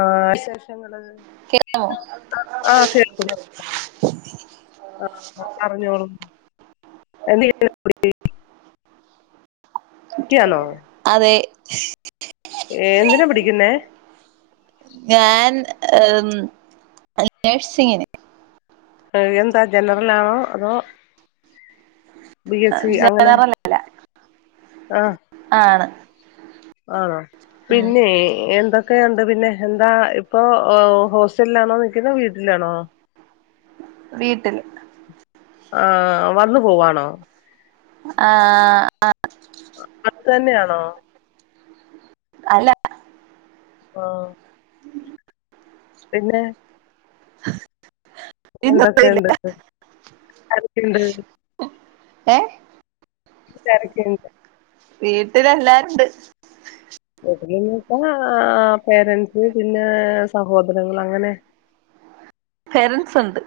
ആഹ് ശേഷങ്ങള് കേക്കാമോ ആഹ് കേൾക്കുന്നുണ്ട്. ആഹ് പർഞ്ഞോളു [unintelligible] ക്യാന്നോ അതെ ഏഹ് എന്തിനാ പടിക്കുന്നേ? ഞാൻ ഉം നേഴ്സിങ്ങിന്. ഏഹ് എന്താ ജനറലാണോ അതോ ബി എസ് സി അങ്ങനെ ജനറലല്ല ആഹ് ആണ് ആണോ ഉം പിന്നെ എന്ത ക്കെയുണ്ട് പിന്നെ എന്താ ഇപ്പൊ ഓ ഹോസ്റ്റൽലാണോ നിക്കുന്നെ വീട്ടിലാണോ വീട്ടില് ആഹ് വന്ന് പോവാണോ? ആഹ് അഹ് അത്തെന്ന്യാണോ? അല്ല ഓ പിന്നെ ഇല്ല എന്തൊക്കേണ്ട് ആരൊക്കെയുണ്ട്? ഏഹ് വീട്ടിലാരൊക്കെയുണ്ട്? വീട്ടില് എല്ലാരുണ്ട്. വീട്ടിലീന്ന് വെച്ചാ ആഹ് പേരന്റ്സ് പിന്നെ സഹോദരങ്ങള് അങ്ങനെ പേരന്റ്സ്ണ്ട്.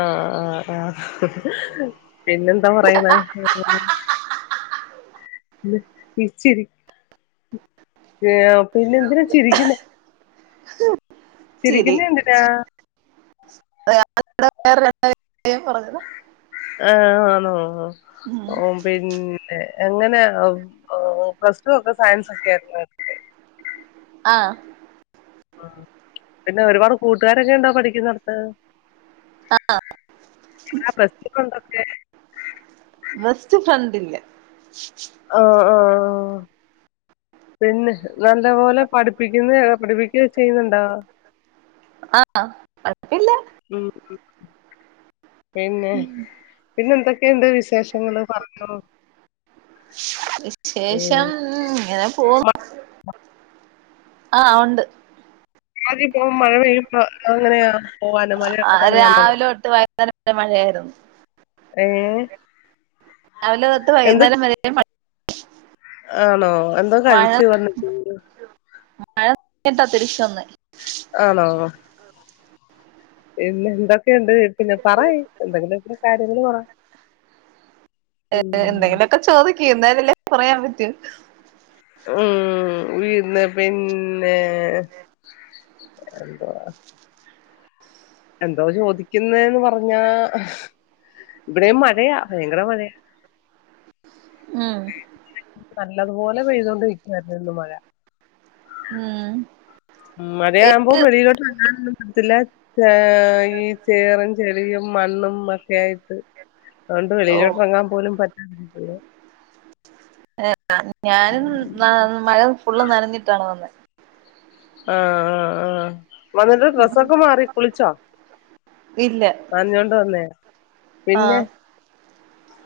ആഹ് ആഹ് ആഹ് പിന്നെ എന്താ പറയ്ണ [unintelligible] ഏഹ് പിന്നെ എന്തിനാ ചിരിക്ക്ന്ന ചിരി ചിരിക്കുന്ന എന്തിനാ? [inaudible] ആഹ് ആന്നോ ഉം ഓഹ് പിന്നെ എങ്ങനെ പ്ലസ് ടു ഒക്കെ സയൻസ് ഒക്കെ ആയിരുന്നോ എട ആഹ് പിന്നെ ഒരുപാട് കൂട്ടുകാരൊക്കെണ്ടോ പഠിക്കുന്നേട്ത്ത്? ആഹ് ആഹ് ബെസ്റ്റ് ഫ്രണ്ട് ഒക്കെ ബെസ്റ്റ് ഫ്രണ്ട് ഇല്ല. ആഹ് ആഹ് പിന്നെ നല്ലപോലെ പഠിപ്പിക്കുന്ന പഠിപ്പിക്കുക ചെയ്യുന്നുണ്ടോ ആഹ് ഉം ഉം പിന്നെ പിന്നെ എന്തൊക്കെയുണ്ട് വിശേഷങ്ങള് പറഞ്ഞോ വിശേഷം ഇങ്ങനെ പോന്നു ആഹ് ഉണ്ട് ആദ്യ പോകും മഴ പെയ്യുമ്പോ അങ്ങനെയാ പോകാലോ മഴയ ആഹ് രാവിലെ തൊട്ട് വൈകുന്നേരം വരെ മഴയായിരുന്നു. ഏഹ് രാവിലെ തൊട്ട് വൈകുന്നേരം വരെയും മഴ ആണോ എ മഴ മഴ നിട്ടാ തിരിച്ചൊന്ന് ആണോ ആഹ് പിന്നെ എന്തൊക്കെയുണ്ട് പിന്നെ പറ എന്തെങ്കിലും ഇ കാര്യങ്ങള് പറ ഉം എന്തെങ്കിലും ഒക്കെ എന്തായാലുംല്ലേ പറയാൻ പറ്റൂ ഉം വെറെന്ന പിന്നെ എന്ത എന്തോ ചോദിക്കുന്നന്ന് പറഞ്ഞാ ഇവിടെ മഴയാഭയങ്കര മഴയാ ഉം നല്ലതുപോലെ പെയ്തൊണ്ട് വക്കമായിരുന്നുരുന്നു മഴ ഉം ഏ- മഴയാവുമ്പോ വെളിയിലോട്ട് ഇറങ്ങാനൊന്നും പറ്റില്ല ആഹ് ഈ ചേറും ചെളിയും മണ്ണും ഒക്കെ ആയിട്ട് അതുകൊണ്ട് ഓ വെളിയില്ട്റങ്ങാൻ പോലും പറ്റാതിരിക്ക ഞാനും മഴ ഫുള്ള് നനഞ്ഞിട്ടാണ് വന്നത് ആഹ് ആഹ് ആഹ് വന്നിട്ട് ഡ്രസൊക്കെ മാറി കുളിച്ചോ ഇല്ല പറഞ്ഞോണ്ട് തന്നേ ആ പിന്നെ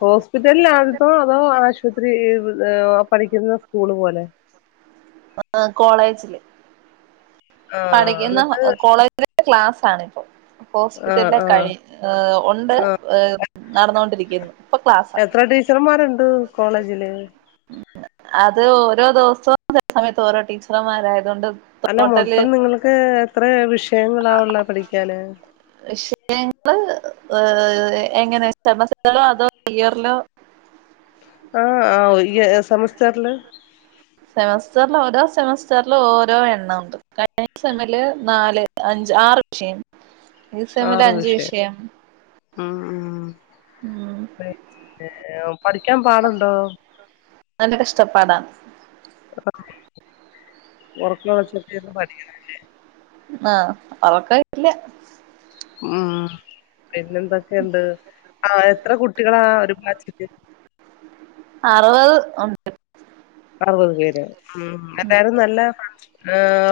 ഹോസ്പിറ്റല ല ആത്ത അതോ ആ ആശുപത്രി പഠിക്കുന്ന സ്കൂള് പോലെ ആഹ് കോളേജില് ആഹ് എന്നിട്ട് പഠിക്കുന്ന കോളേജ് [unintelligible] ക്ലാസ് ആണ ഇപ്പോൾ ആഹ് ഹോസ്പിറ്റലിലെ ആഹ് കഴി ഉണ്ട് നടന്നൊണ്ടിരിക്കുന്നു ഇപ്പൊ ക്ലാസ്സ ചറന്മാരുണ്ട് കോളേജിൽ അത് ഓരോ ദിവസവും ചില സമയത്ത് ഓരോ ടീച്ചർമാരായത കൊണ്ട് അല്ല മൊത്തം നിങ്ങൾക്ക് എത്ര വിഷയങ്ങളാവുള്ള പഠിക്കാന് വിഷയങ്ങള് ഏഹ് എങ്ങനെ സെമസറ്റ റോ അതോ ത്യയറിലോ ആഹ് ഹ് സമസ്റല്ല സെമസ്റ്ററിൽ ഓരോ സെമസ്റ്ററൽും ഓരോ എണ്ണ ഉണ്ട് കഴിഞ്ഞ സെമില് നാല് അഞ്ച് ആറ് [unintelligible] ഈസെമില് അഞ്ചു വിഷയം ഉം ഏഹ് പഠിക്കാൻ പാടുണ്ടോ നല്ല കഷ്ടപ്പാടാണ് ഉറക്ക ഒളച്ചട്ട പഠിക്കണമല്ലേ ആഹ് അവക്കല്ല ഉം പിന്നെന്തൊക്കെയുണ്ട് ആഹ് എത്ര കുട്ടികളാ ഒരു ബച്ല് അറുപത് ഉണ്ട് അറുപത് പേര് ഉം എല്ലാരും നല്ല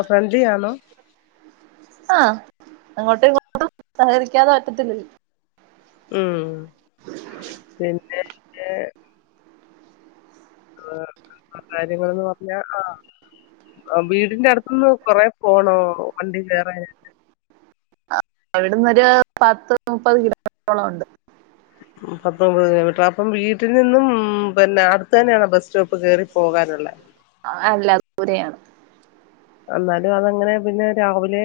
ഫ്രണ്ട്ലിയാണോ ആഹ് അങ്ങോട്ടും ഇങ്ങോട്ടും സഹകരിക്കാതെ പറ്റത്തില്ലല്ലോ ഉം പിന്നെ കാര്യങ്ങളന്ന് പറഞ്ഞാൽ ആഹ് ആഹ് വീടിന്റെ അടുത്ത നിന്ന് കൊറെേ പോണോ വണ്ടി കയറാൻ അവിടുന്ന്രുരു പത്ത് മുപ്പത് കിലോമീറ്ററോളം ഉണ്ട് പത്തൊൻമ്പത് കിലോമീറ്റർ അപ്പം വീട്ടിൽ നിന്നും പിന്നെ അടുത്ത തന്നെയാണോ ബസ് സ്റ്റോപ്പ് കേറി പോകാനുള്ളേ അ അല്ല ദൂരെയാണ്. എന്നാലും അതങ്ങനെ പിന്നെ രാവിലെ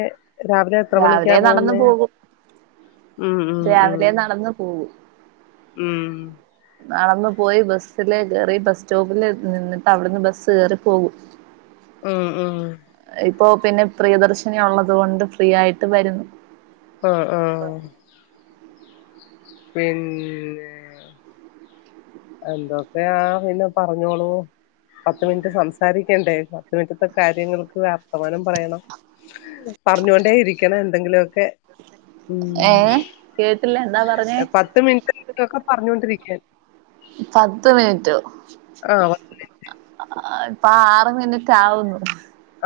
രാവിലെ എത്ര മണിക്കാ രാവിലെ നടന്നു പോകുന്നേ പോകും ഉം ഉം ഉം രാവിലെ നടന്ന് പോകു. ഉം നടന്നു പോയി ബസ്സില് കേറി ബസ് സ്റ്റോപ്പിൽ നിന്നിട്ട് അവിടുന്ന് ബസ്സ് കേറി പോകും ഉം ഉം ഇപ്പോ പിന്നെ പ്രിയദർശിനി ഉള്ളത് കൊണ്ട് ഫ്രീ ആയിട്ട് വരുന്നു ആഹ് ആഹ് പിന്നെ. എന്തൊക്കെയാ പിന്നെ പറഞ്ഞോളൂ. പത്ത് മിനിറ്റ് സംസാരിക്കണ്ടേ പത്ത് മിനിറ്റത്തെ കാര്യങ്ങൾക്ക് വർത്തമാനം പറയണം. പറഞ്ഞൊണ്ടേ ഇരിക്കണം എന്തെങ്കിലൊക്കെ. ഉം ഏഹ് കേട്ടില്ല എന്താ പറഞ്ഞേ പത്ത് മിനിറ്റൊക്കെ പറഞ്ഞുകൊണ്ടിരിക്കാൻ. പത്ത് മിൻറ്റ്. ആഹ് അ ആ ഇപ്പോ ആറ് മിനിറ്റാവുന്നു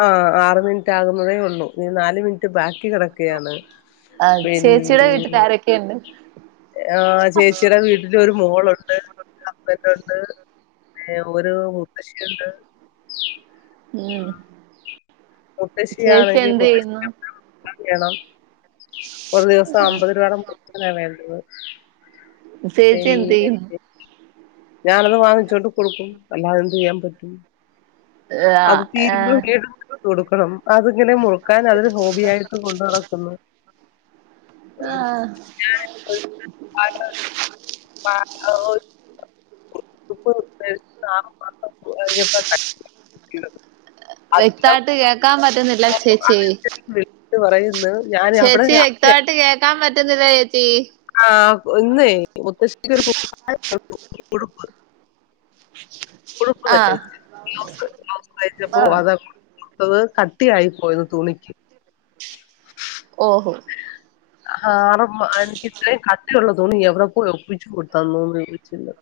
ആഹ് ആറ് മിനിറ്റ് ആകുന്നതേ ഒള്ളൂ ഇനി നാല് മിനിറ്റ് ബാക്കി കെട ക്കെയാണ് പിന്നെ. പിന്നെ ആഹ് ചേച്ചിടെ വീ ട്ടിലൊരു മോളുണ്ട് ഹസ്ബന്റുണ്ട് പിന്നെ ഒരു മുത്തശ്ശിഉണ്ട്. ഉം ചേച്ചി എന്ത് ചെയ്യുന്നു? ണം ഒരു ദിവസം അമ്പത് രൂപാടെ [unintelligible] വേണ്ടത് സേച്ചി എന്തേയ്യും? പിന്നെ ഞാനത് വാങ്ങിച്ചൊണ്ട് കൊടുക്കും അല്ലാതെന്ത് ചെയ്യാൻ പറ്റും. അത് ആഹ് തീരുമ്പോ ഏഹ് [unintelligible] കൊടുക്കണം അതിങ്ങനെ മുറുക്കാൻ അതൊരു ഹോബി ആയിട്ട് കൊണ്ട് നടക്ക്‌ന്ന്. ആഹ് [unintelligible] [unintelligible] വ്യക്തായിട്ട് കേക്കാൻ പറ്റുന്നില്ല ചേച്ചിയെയ്. ട്ട് പറയ്‌ന്ന് ചേച്ചി വ്യക്തായിട്ട് കേക്കാൻ പറ്റുന്നില്ല ചേച്ചി. ആഹ് ഇന്നെയ് മുത്തശ്ശിക്കൊരു [unintelligible] [unintelligible] ഉടുപ്പ് ഉടുപ്പ് ആഹ് [unintelligible] ബ്ലൗസ് ബ്ലൗസ് തയ്ച്ചപ്പോ ആഹ് അത [unintelligible] അപ്പത് കട്ടിയായി പോയിന്ന് തുണിയ്ക്ക്. ഓഹോ ഹാറും മാനിച്ചിട്ട് കട്ടിയൊള്ള തുണി എവ്ടെ പോയ് ഒപ്പിച്ചു കൊ തന്നൂന്ന് ചോദിച്ചില്ലാ.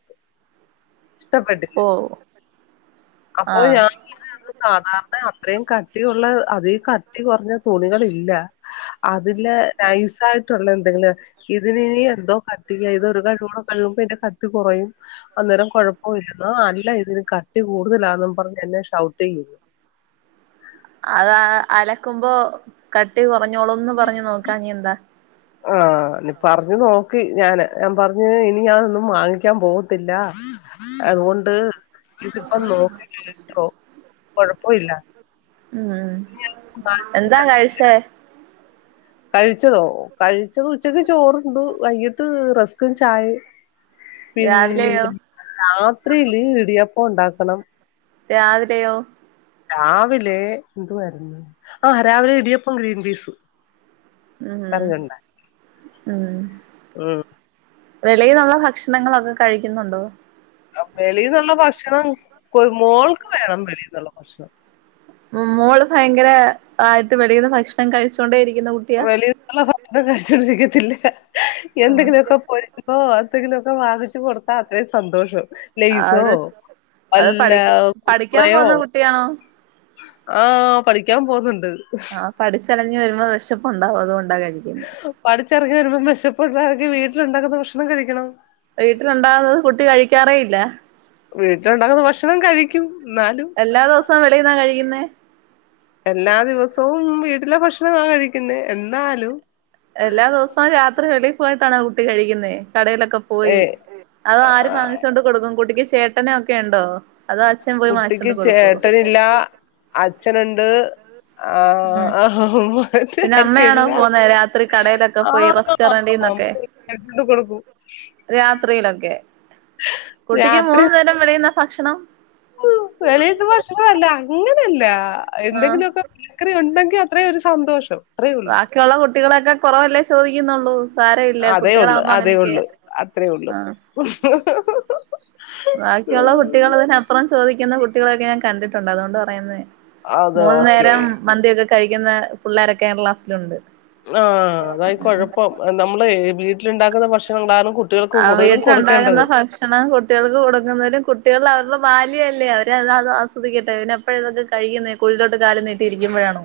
ഇഷ്ടപ്പെട്ടില്ല ഓ അപ്പോ ആഹ് ഞാൻ. ഇത് അത് സാധാരണ അത്രയും കട്ടിയുള്ള അതേ കട്ടി കുറഞ്ഞ തുണികളില്ല. അതില് നൈസായിട്ടുള്ള എന്തെങ്കിലും. ഇതിനിനി എന്തോ കട്ട് ചെയ്ത് ഒരു കഷ്ണങ്ങൂടെകഴിക്കുമ്പോ ഇതിന്റെ കട്ടി കൊറയും അന്നേരം കുഴപ്പോ ഇല്ലന്ന് നല്ല രീതിയില് കട്ടി കൂടുതലാന്നും പർഞ്ഞ് എന്നെ ഷൗട്ട് ചെയ്യും അതാ അലക്കുമ്പോ കട്ടി കുറഞ്ഞോളുംന്ന് പറഞ്ഞ് നോക്കാഞ്ഞെ എന്താ ആഹ് ഇനി പറഞ്ഞു നോക്കി ഞാന് ഞാൻ പറഞ്ഞ് ഇനി ഞാനൊന്നും വാങ്ങിക്കാൻ പോവത്തില്ലാ അതുകൊണ്ട് ഇതിപ്പം നോക്കി [unintelligible] കൊഴപ്പോ ഇല്ല ഉം എന്താ കഴിച്ചേ? കഴിച്ചതോ കഴിച്ചത് ഉച്ചക്ക് ചോറുണ്ടു വൈകിട്ട് റസ്ക്കും ചായേം. രാവിലെയോ പിന്ന രാത്രിയില് ഇടിയപ്പം ഒണ്ടാക്കണം. രാവിലെയോ? രാവിലെ എന്തുവായിരുന്നു ആഹ് രാവിലെ ഇടിയപ്പോം ഗ്രീൻ പീസും. ഹും ഉം ഉം വെളീന്നൊള്ള ഭക്ഷണങ്ങളൊക്ക കഴിക്കുന്നുണ്ടോ വെളീന്നൊള്ള ഭക്ഷണം മോൾക്ക് വേണം വെളീന്നൊള്ള ഭക്ഷണം. മോള് ഭയങ്കര ആയിട്ട് വെളീന്ന് ഭക്ഷണം കഴിച്ചൊണ്ടേരിക്കുന്ന കു വെളീന്നൊളള ഭക്ഷണം കഴിച്ചോണ്ടിരിക്കത്തില്ല ആഹ് എന്തെങ്കിലൊക്ക പൊരി ഓഹ് അത്തെങ്കിലൊക്കെ വാങ്ങിച്ച് കൊട്ത്താ അത്രീം സന്തോഷം ലൈസോ അത് അത് വല്ല പഠിക്ക കുർ പഠിക്കാൻ കുറെയോ. പോന്ന കുട്ടിയാണോ ആഹ് പളിക്കാൻ പോകുന്നുണ്ട് ആഹ് പഠിച്ചലഞ്ഞ് വെരുമ്പോ വെഷപ്പുണ്ടാവും അതുകൊണ്ടാ കഴിക്കുന്നെ പഠിച്ചിറങ്ങി വെരുമ്പോ വെശപ്പുണ്ടാവെങ്കി വീട്ടിലുണ്ടാക്കുന്ന ഭക്ഷണം കഴിക്കണം വീട്ടിലുണ്ടാവുന്നത് കുട്ടി കഴിക്കാറേ ഇല്ലാ വീട്ടിലൊണ്ടാക്കുന്ന ഭക്ഷണം കഴിക്കും എന്നാലും എല്ലാ ദവസവും വെളീന്നാ കഴിക്കുന്നേ എല്ലാ ദിവസവും വീട്ടില ഭക്ഷണമാ കഴിക്കുന്നെ എന്നാലും എല്ലാ ദിവസവും രാത്രി വെളീ പോയിട്ടാണ് കുട്ടി കഴിക്കുന്നെ കടയലക്ക പോയി ഏ അത് ആര് വാങ്ങിച്ചോണ്ട് കൊടുക്കും കുട്ടിക്ക് ചേട്ടനൊക്കെ ഇണ്ടോ അതോ അച്ഛൻ പോയി കുട്ടിക്ക് വാങ്ങിച്ചോണ്ട് കൊടുക്കോ ചേട്ടനില്ല അച്ഛനുണ്ട് ഉം ആഹ് അത് പിന്നെ അമ്മയാണോ ആർക്കുല്ല പോകുന്നത് രാത്രി കടയിലൊക്കെ പോയി ആഹ് റെസ്റ്റോറന്റിന്നൊക്കെ എടുത്തോണ്ട് കൊടുക്കും രാത്രിയിലൊക്കെ കുട്ടിക്ക് മൂന്നു നേരം വെളീന്നാ ഭക്ഷണം ഉം വെളീത്തെ ഭഷണല്ല അങ്ങനല്ല ആഹ് എന്തെങ്കിലൊക്ക പച്ചക്കറി ഒണ്ടെങ്കി അത്രേയും ഒരു സന്തോഷം അത്രേ ഉള്ളൂ ബാക്കിയൊള്ള കുട്ടികളക്ക കൊറവല്ലേ ചോയിക്കുന്നൊള്ളൂ സാര ഇല്ല അതേ ഉള്ളു കുട്ടികളാകുംമ്പ അതേ അങ്ങനെയൊക്കെയാ ഉള്ളു അത്രേ ഉള്ളു ബാക്കിയൊള്ള കുട്ടികൾ ഇതിനപ്പുറം ചോദിക്കുന്ന കുട്ടികളൊക്കെ ഞാൻ കണ്ടിട്ടൊണ്ട് അതോണ്ട് പറയുന്നെയ അത് മൂന്നു നേരം ഓക്കെ മന്തിയൊക്ക കഴിക്കുന്ന പിള്ളാരൊക്കെ കേരളാസിലൊണ്ട് ആഹ് അതായി കൊഴപ്പം നമ്മളെ ഈ വീട്ടിലുണ്ടാക്കുന്ന ഭക്ഷണണ്ടാലും ആഹ് വീട്ടിലുണ്ടാക്കുന്ന ഭക്ഷ് ക്ഷണം കുട്ടികൾക്ക് കൊടുക്കുന്നതിനും കുട്ടികൾ അവരുടെ ബാല്യല്ലേ അവരെ അത് അത് ആസ്വദിക്കട്ടെ ഇനിയപ്പഴ ഇതൊക്ക കഴിക്കുന്നെ കുഴീലോട്ട് കാലും നീട്ടി ഇരിക്കുംമ്പഴാണോ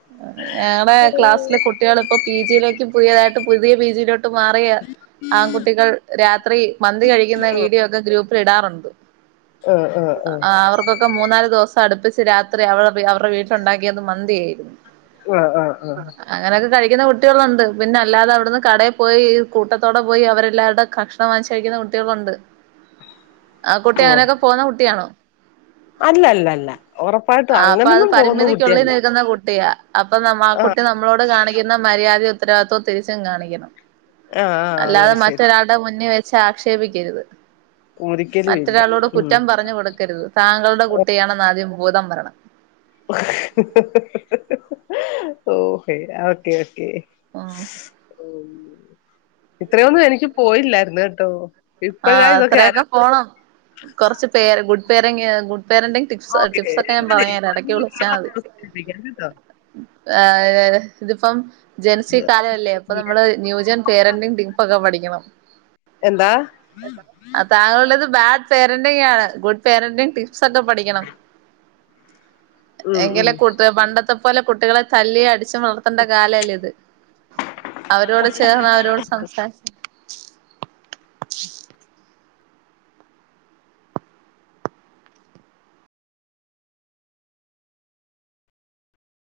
[inaudible] ഞങ്ങള ക്ലാസ്സിലെ കുട്ടികൾ ഇപ്പൊ പി ജിയിലേക്ക് പുതിയതായിട്ട് പുതിയ പി ജിയിലോട്ട് മാറിയ ആൺകുട്ടികൾ രാത്രി മന്തി കഴിക്കുന്ന വീഡിയൊക്ക ഗ്രൂപ്പ് പ്പി ടാറുണ്ട് ആഹ് ആഹ് ആഹ് ആവർ കൊക്ക മൂന്നാല് ദിവസം അടുപ്പിച്ച് രാത്രി അവടെ അവർടെ വീട്ടിലുണ്ടാക്കിയത് മന്തിയാര്ന്ന് ആ ആഹ് ആഹ് അങ്ങനെക്കെ കഴിക്കുന്ന കുട്ടികളൊണ്ട് പിന്നല്ലാതെ അവിടുന്ന് കടയി പോയി കൂട്ടത്തോടെ പോയി അവരെല്ലാവർടെ ക വാങ്ങിച്ചു കഴിക്കുന്ന കുട്ടികളൊണ്ട് ആ കുട്ടി ആഹ് അങ്ങനെക്കെ പോകുന്ന കുട്ടിയാണോ അല്ല അല്ല അല്ല ഉറപ്പായിട്ടും ആഹ് അപ്പൊ അത് അങ്ങനൊന്നും പോകുന്ന പരിമിതിക്കുള്ളിൽ കുട്ടിയല്ല നിൽക്കുന്ന കുട്ടിയാ അപ്പൊ നമ്മ ആ കുട്ടി നമ്മളോട് കാണിക്കുന്ന മര്യാദയും ഉത്തരവാദിത്വവും തിരിച്ചും കാണിക്കണം ആഹ് ആഹ് അതോ അല്ലാതെ ശരി മറ്റൊരാൾടെ മുന്നി വെച്ച് ആക്ഷേപിക്കരുത് ഒരിക്കലും ഇല്ല മറ്റൊരാളോട് ഉം കുറ്റം പറഞ്ഞു കൊടുക്കരുത് താങ്കളുടെ കുട്ടിയാണെന്ന് ആദ്യം ബോധം വെരണം ഓക്കെ ഓക്കെ ഓക്കെ ഉം ഇത്രയൊന്നു എനിക്ക് പോയില്ലായിര്ന്ന് കേട്ടോ ഇപ്പഴാ ആഹ് ഇതൊക്കെ ആലോ അത്രയൊക്കെ പോണം കൊറച്ച് പേര് good പേരെങ്ങ് good parenting tips okay ടിപ്സൊക്കെ ഞാൻ പറഞ്ഞുതരാ ഇടക്ക് വിളിച്ചാ മതി കേട്ടോ ആഹ് ഇതിപ്പം ജൻസി കാലമല്ലേ അപ്പൊ നമ്മള് ന്യൂജൻ പേരന്റിങ്ങ് ടിപ്പൊക്കെ പഠിക്കണം എന്താ? ആഹ് താങ്കളുടേത് ബാഡ് പേരന്റിങ്ങാണ് ഗുഡ് പേരന്റിങ് ടിപ്സൊക്കെ പഠിക്കണം ഉം എങ്കില് ഉം കുട്ടി പണ്ടത്തെ പോലെ കുട്ടികളെ തല്ലിം അടിച്ചു വളർ തണ്ട കാലല്ല ഇത് അവരോട് ചേർന്ന് അവരോട് സംസാ [inaudible]